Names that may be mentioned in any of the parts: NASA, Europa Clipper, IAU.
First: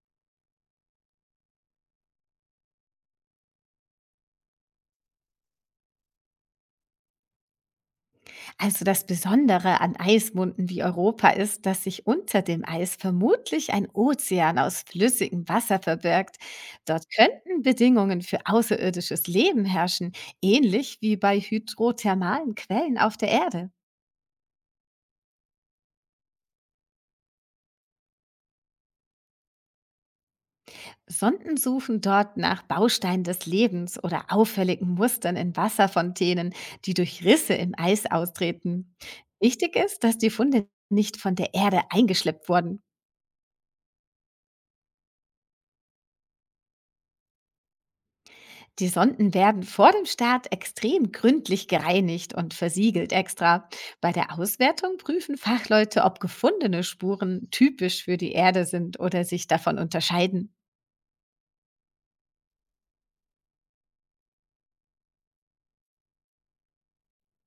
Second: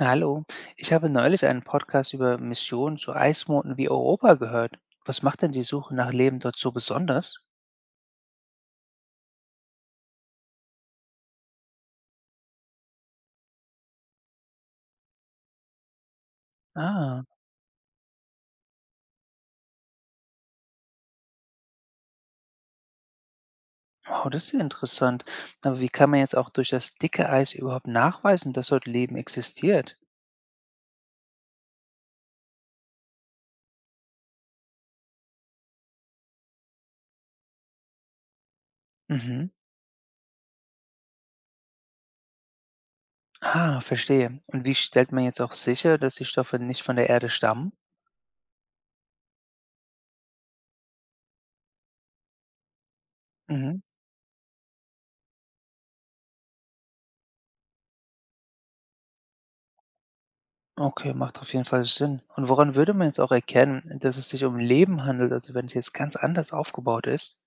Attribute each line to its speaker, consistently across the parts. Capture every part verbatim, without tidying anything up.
Speaker 1: Hallo, ich habe neulich einen Podcast über Missionen zu Eismonden wie Europa gehört. Was macht denn die Suche nach Leben dort so besonders?
Speaker 2: Also das Besondere an Eismunden wie Europa ist, dass sich unter dem Eis vermutlich ein Ozean aus flüssigem Wasser verbirgt. Dort
Speaker 1: Ah,
Speaker 2: könnten Bedingungen für außerirdisches Leben herrschen, ähnlich wie bei hydrothermalen Quellen auf der Erde.
Speaker 1: wow, das ist ja interessant. Aber wie kann man jetzt auch durch das dicke Eis überhaupt nachweisen, dass dort Leben existiert?
Speaker 2: Sonden suchen dort nach Bausteinen des Lebens oder auffälligen Mustern in Wasserfontänen, die durch Risse im Eis austreten.
Speaker 1: Mhm.
Speaker 2: Wichtig ist, dass die Funde nicht von der Erde eingeschleppt wurden.
Speaker 1: Ah, verstehe. Und wie stellt man jetzt auch sicher, dass die Stoffe nicht von der Erde stammen?
Speaker 2: Die Sonden werden vor dem Start extrem gründlich gereinigt und versiegelt extra.
Speaker 1: Mhm.
Speaker 2: Bei der Auswertung prüfen Fachleute, ob gefundene Spuren typisch für die Erde sind oder sich davon unterscheiden.
Speaker 1: Okay, macht auf jeden Fall Sinn. Und woran würde man jetzt auch erkennen, dass es sich um Leben handelt, also wenn es jetzt ganz anders aufgebaut ist?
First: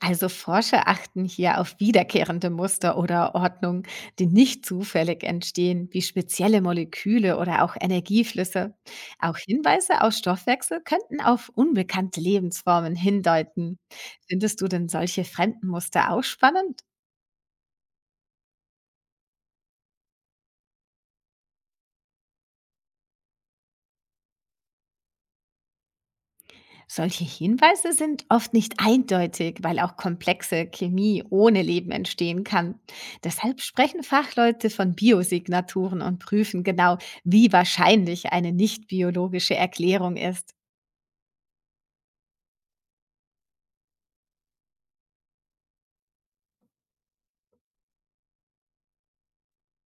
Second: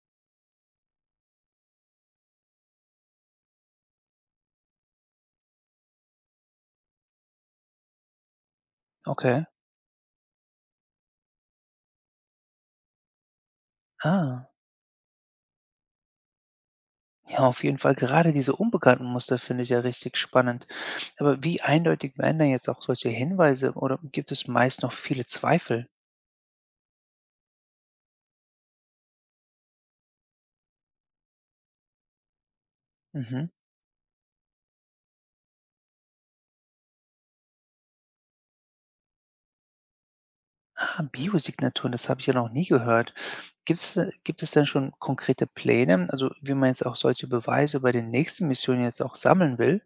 Speaker 2: Also Forscher achten hier auf wiederkehrende Muster oder Ordnung, die nicht zufällig entstehen, wie spezielle Moleküle oder auch Energieflüsse. Auch
Speaker 1: Okay.
Speaker 2: Hinweise auf Stoffwechsel könnten auf unbekannte Lebensformen hindeuten.
Speaker 1: Ah.
Speaker 2: Findest du denn solche fremden Muster auch spannend?
Speaker 1: Ja, auf jeden Fall. Gerade diese unbekannten Muster finde ich ja richtig spannend. Aber wie eindeutig werden denn jetzt auch solche Hinweise oder gibt es meist noch viele Zweifel?
Speaker 2: Solche Hinweise sind oft nicht eindeutig, weil auch komplexe Chemie ohne Leben entstehen kann.
Speaker 1: Mhm.
Speaker 2: Deshalb sprechen Fachleute von Biosignaturen und prüfen genau, wie wahrscheinlich eine nicht biologische Erklärung ist.
Speaker 1: Ah, Biosignaturen, das habe ich ja noch nie gehört. Gibt's, da- gibt es denn schon konkrete Pläne, also wie man jetzt auch solche Beweise bei den nächsten Missionen jetzt auch sammeln will?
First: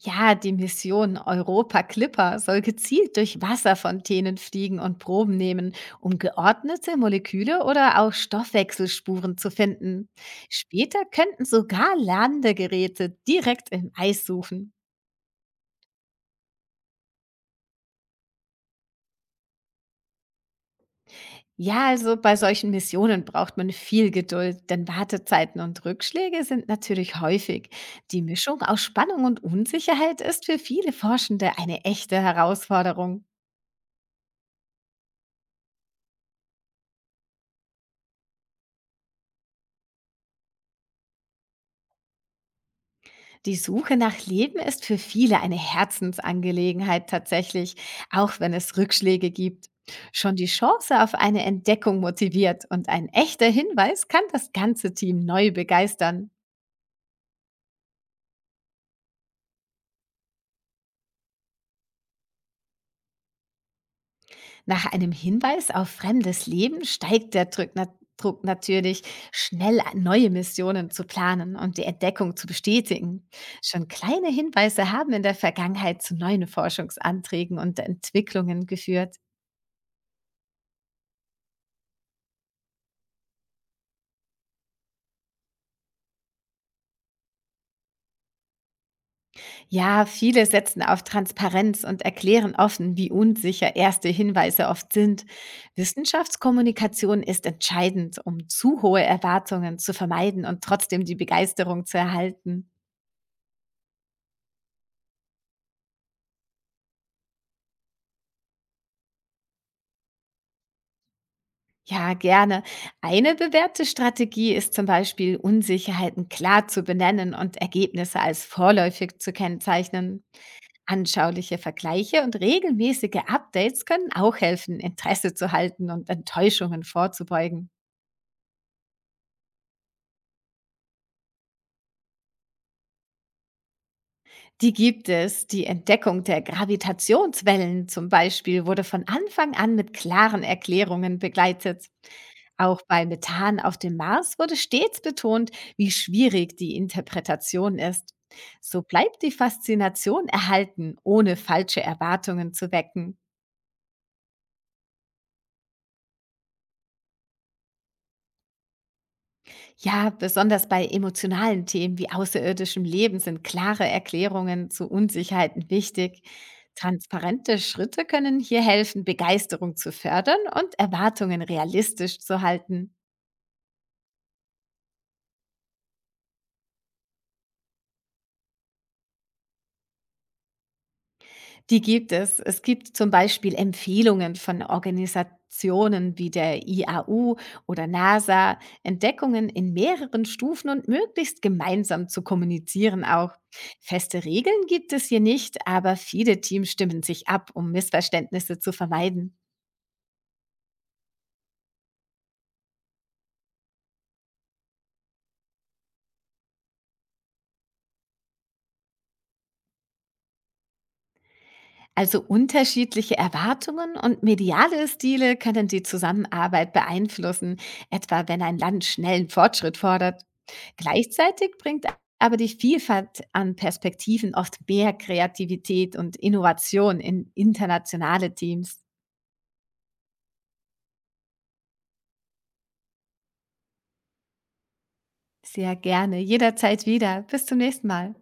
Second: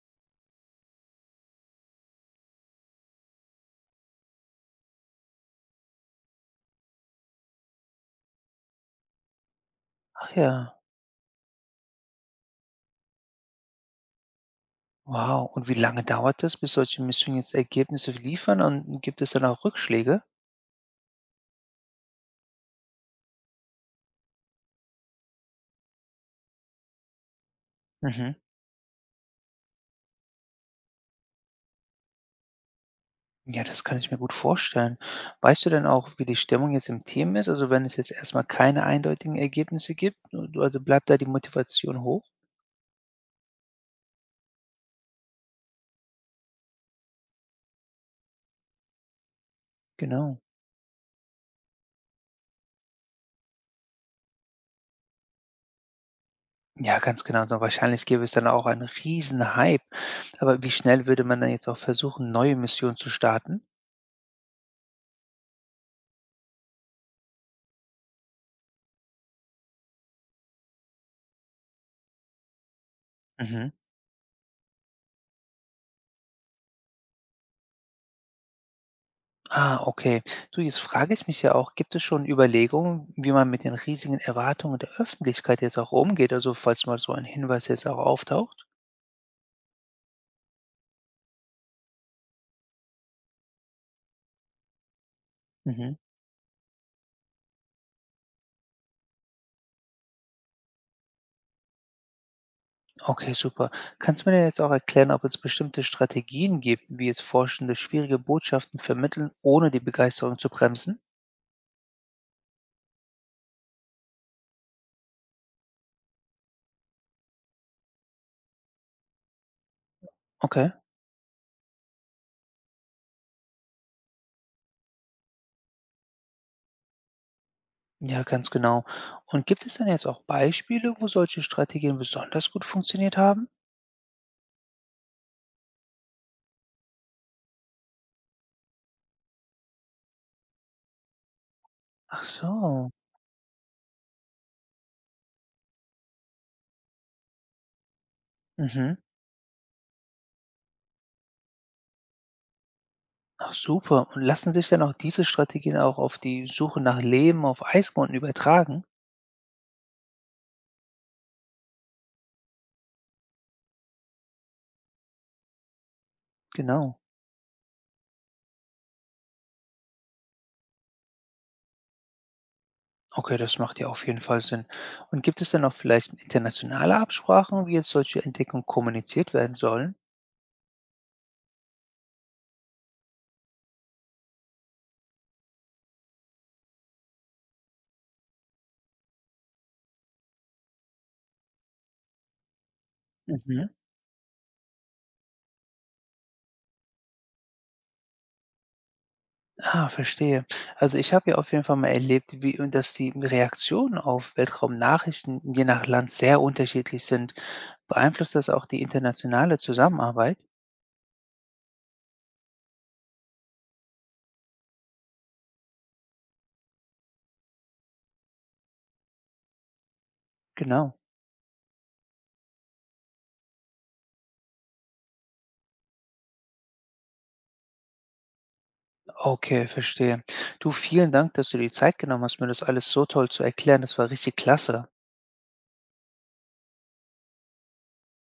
Speaker 2: Ja, die Mission Europa Clipper soll gezielt durch Wasserfontänen fliegen und Proben nehmen, um geordnete Moleküle oder auch Stoffwechselspuren zu finden.
Speaker 1: Ach ja,
Speaker 2: Später könnten sogar Landegeräte direkt im Eis suchen.
Speaker 1: wow. Und wie lange dauert das, bis solche Missionen jetzt Ergebnisse liefern und gibt es dann auch Rückschläge?
Speaker 2: Ja, also bei solchen Missionen braucht man viel Geduld, denn Wartezeiten und Rückschläge sind natürlich häufig. Die
Speaker 1: Mhm.
Speaker 2: Mischung aus Spannung und Unsicherheit ist für viele Forschende eine echte Herausforderung.
Speaker 1: Ja, das kann ich mir gut vorstellen. Weißt du denn auch, wie die Stimmung jetzt im Team ist? Also, wenn es jetzt erstmal keine eindeutigen Ergebnisse gibt, du also, bleibt da die Motivation hoch?
Speaker 2: Die Suche nach Leben ist für viele eine Herzensangelegenheit tatsächlich, auch wenn es Rückschläge gibt. Schon
Speaker 1: Genau.
Speaker 2: die Chance auf eine Entdeckung motiviert und ein echter Hinweis kann das ganze Team neu begeistern.
Speaker 1: Ja, ganz genau so. Wahrscheinlich gäbe es dann auch einen riesen Hype. Aber wie schnell würde man dann jetzt auch versuchen, neue Missionen zu starten?
Speaker 2: Nach einem Hinweis auf fremdes Leben steigt der Druck, na Druck natürlich, schnell neue Missionen zu planen und die Entdeckung zu bestätigen.
Speaker 1: Mhm.
Speaker 2: Schon kleine Hinweise haben in der Vergangenheit zu neuen Forschungsanträgen und Entwicklungen geführt.
Speaker 1: Ah, okay. Du, jetzt frage ich mich ja auch, gibt es schon Überlegungen, wie man mit den riesigen Erwartungen der Öffentlichkeit jetzt auch umgeht? Also, falls mal so ein Hinweis jetzt auch auftaucht?
Speaker 2: Ja, viele setzen auf Transparenz und erklären offen, wie unsicher erste Hinweise oft sind.
Speaker 1: Mhm.
Speaker 2: Wissenschaftskommunikation ist entscheidend, um zu hohe Erwartungen zu vermeiden und trotzdem die Begeisterung zu erhalten.
Speaker 1: Okay, super. Kannst du mir denn jetzt auch erklären, ob es bestimmte Strategien gibt, wie jetzt Forschende schwierige Botschaften vermitteln, ohne die Begeisterung zu bremsen?
Speaker 2: Ja, gerne. Eine bewährte Strategie ist zum Beispiel, Unsicherheiten klar zu benennen und Ergebnisse als vorläufig zu kennzeichnen.
Speaker 1: Okay,
Speaker 2: Anschauliche Vergleiche und regelmäßige Updates können auch helfen, Interesse zu halten und Enttäuschungen vorzubeugen.
Speaker 1: ja, ganz genau. Und gibt es denn jetzt auch Beispiele, wo solche Strategien besonders gut funktioniert haben?
Speaker 2: Die gibt es. Die Entdeckung der Gravitationswellen zum Beispiel wurde von Anfang an mit klaren Erklärungen begleitet.
Speaker 1: Ach
Speaker 2: Auch
Speaker 1: so.
Speaker 2: bei Methan auf dem Mars wurde stets betont, wie schwierig die Interpretation ist. So
Speaker 1: Mhm.
Speaker 2: bleibt die Faszination erhalten, ohne falsche Erwartungen zu wecken.
Speaker 1: Ach super. Und lassen sich dann auch diese Strategien auch auf die Suche nach Leben auf Eismonden übertragen?
Speaker 2: Ja, besonders bei emotionalen Themen wie außerirdischem Leben sind klare Erklärungen zu Unsicherheiten wichtig.
Speaker 1: Genau.
Speaker 2: Transparente Schritte können hier helfen, Begeisterung zu fördern und Erwartungen realistisch zu halten.
Speaker 1: Okay, das macht ja auf jeden Fall Sinn. Und gibt es dann auch vielleicht internationale Absprachen, wie jetzt solche Entdeckungen kommuniziert werden sollen?
Speaker 2: Die gibt es. Es gibt zum Beispiel Empfehlungen von Organisationen wie der I A U oder NASA, Entdeckungen in mehreren Stufen und möglichst gemeinsam zu kommunizieren auch.
Speaker 1: Mhm.
Speaker 2: Feste Regeln gibt es hier nicht, aber viele Teams stimmen sich ab, um Missverständnisse zu vermeiden.
Speaker 1: Ah, verstehe. Also ich habe ja auf jeden Fall mal erlebt, wie und dass die Reaktionen auf Weltraumnachrichten je nach Land sehr unterschiedlich sind. Beeinflusst das auch die internationale Zusammenarbeit?
Speaker 2: Also unterschiedliche Erwartungen und mediale Stile können die Zusammenarbeit beeinflussen, etwa wenn ein Land schnellen Fortschritt fordert.
Speaker 1: Genau.
Speaker 2: Gleichzeitig bringt aber die Vielfalt an Perspektiven oft mehr Kreativität und Innovation in internationale Teams.
Speaker 1: Okay, verstehe. Du, vielen Dank, dass du die Zeit genommen hast, mir das alles so toll zu erklären. Das war richtig klasse.
Speaker 2: Sehr gerne, jederzeit wieder. Bis zum nächsten Mal.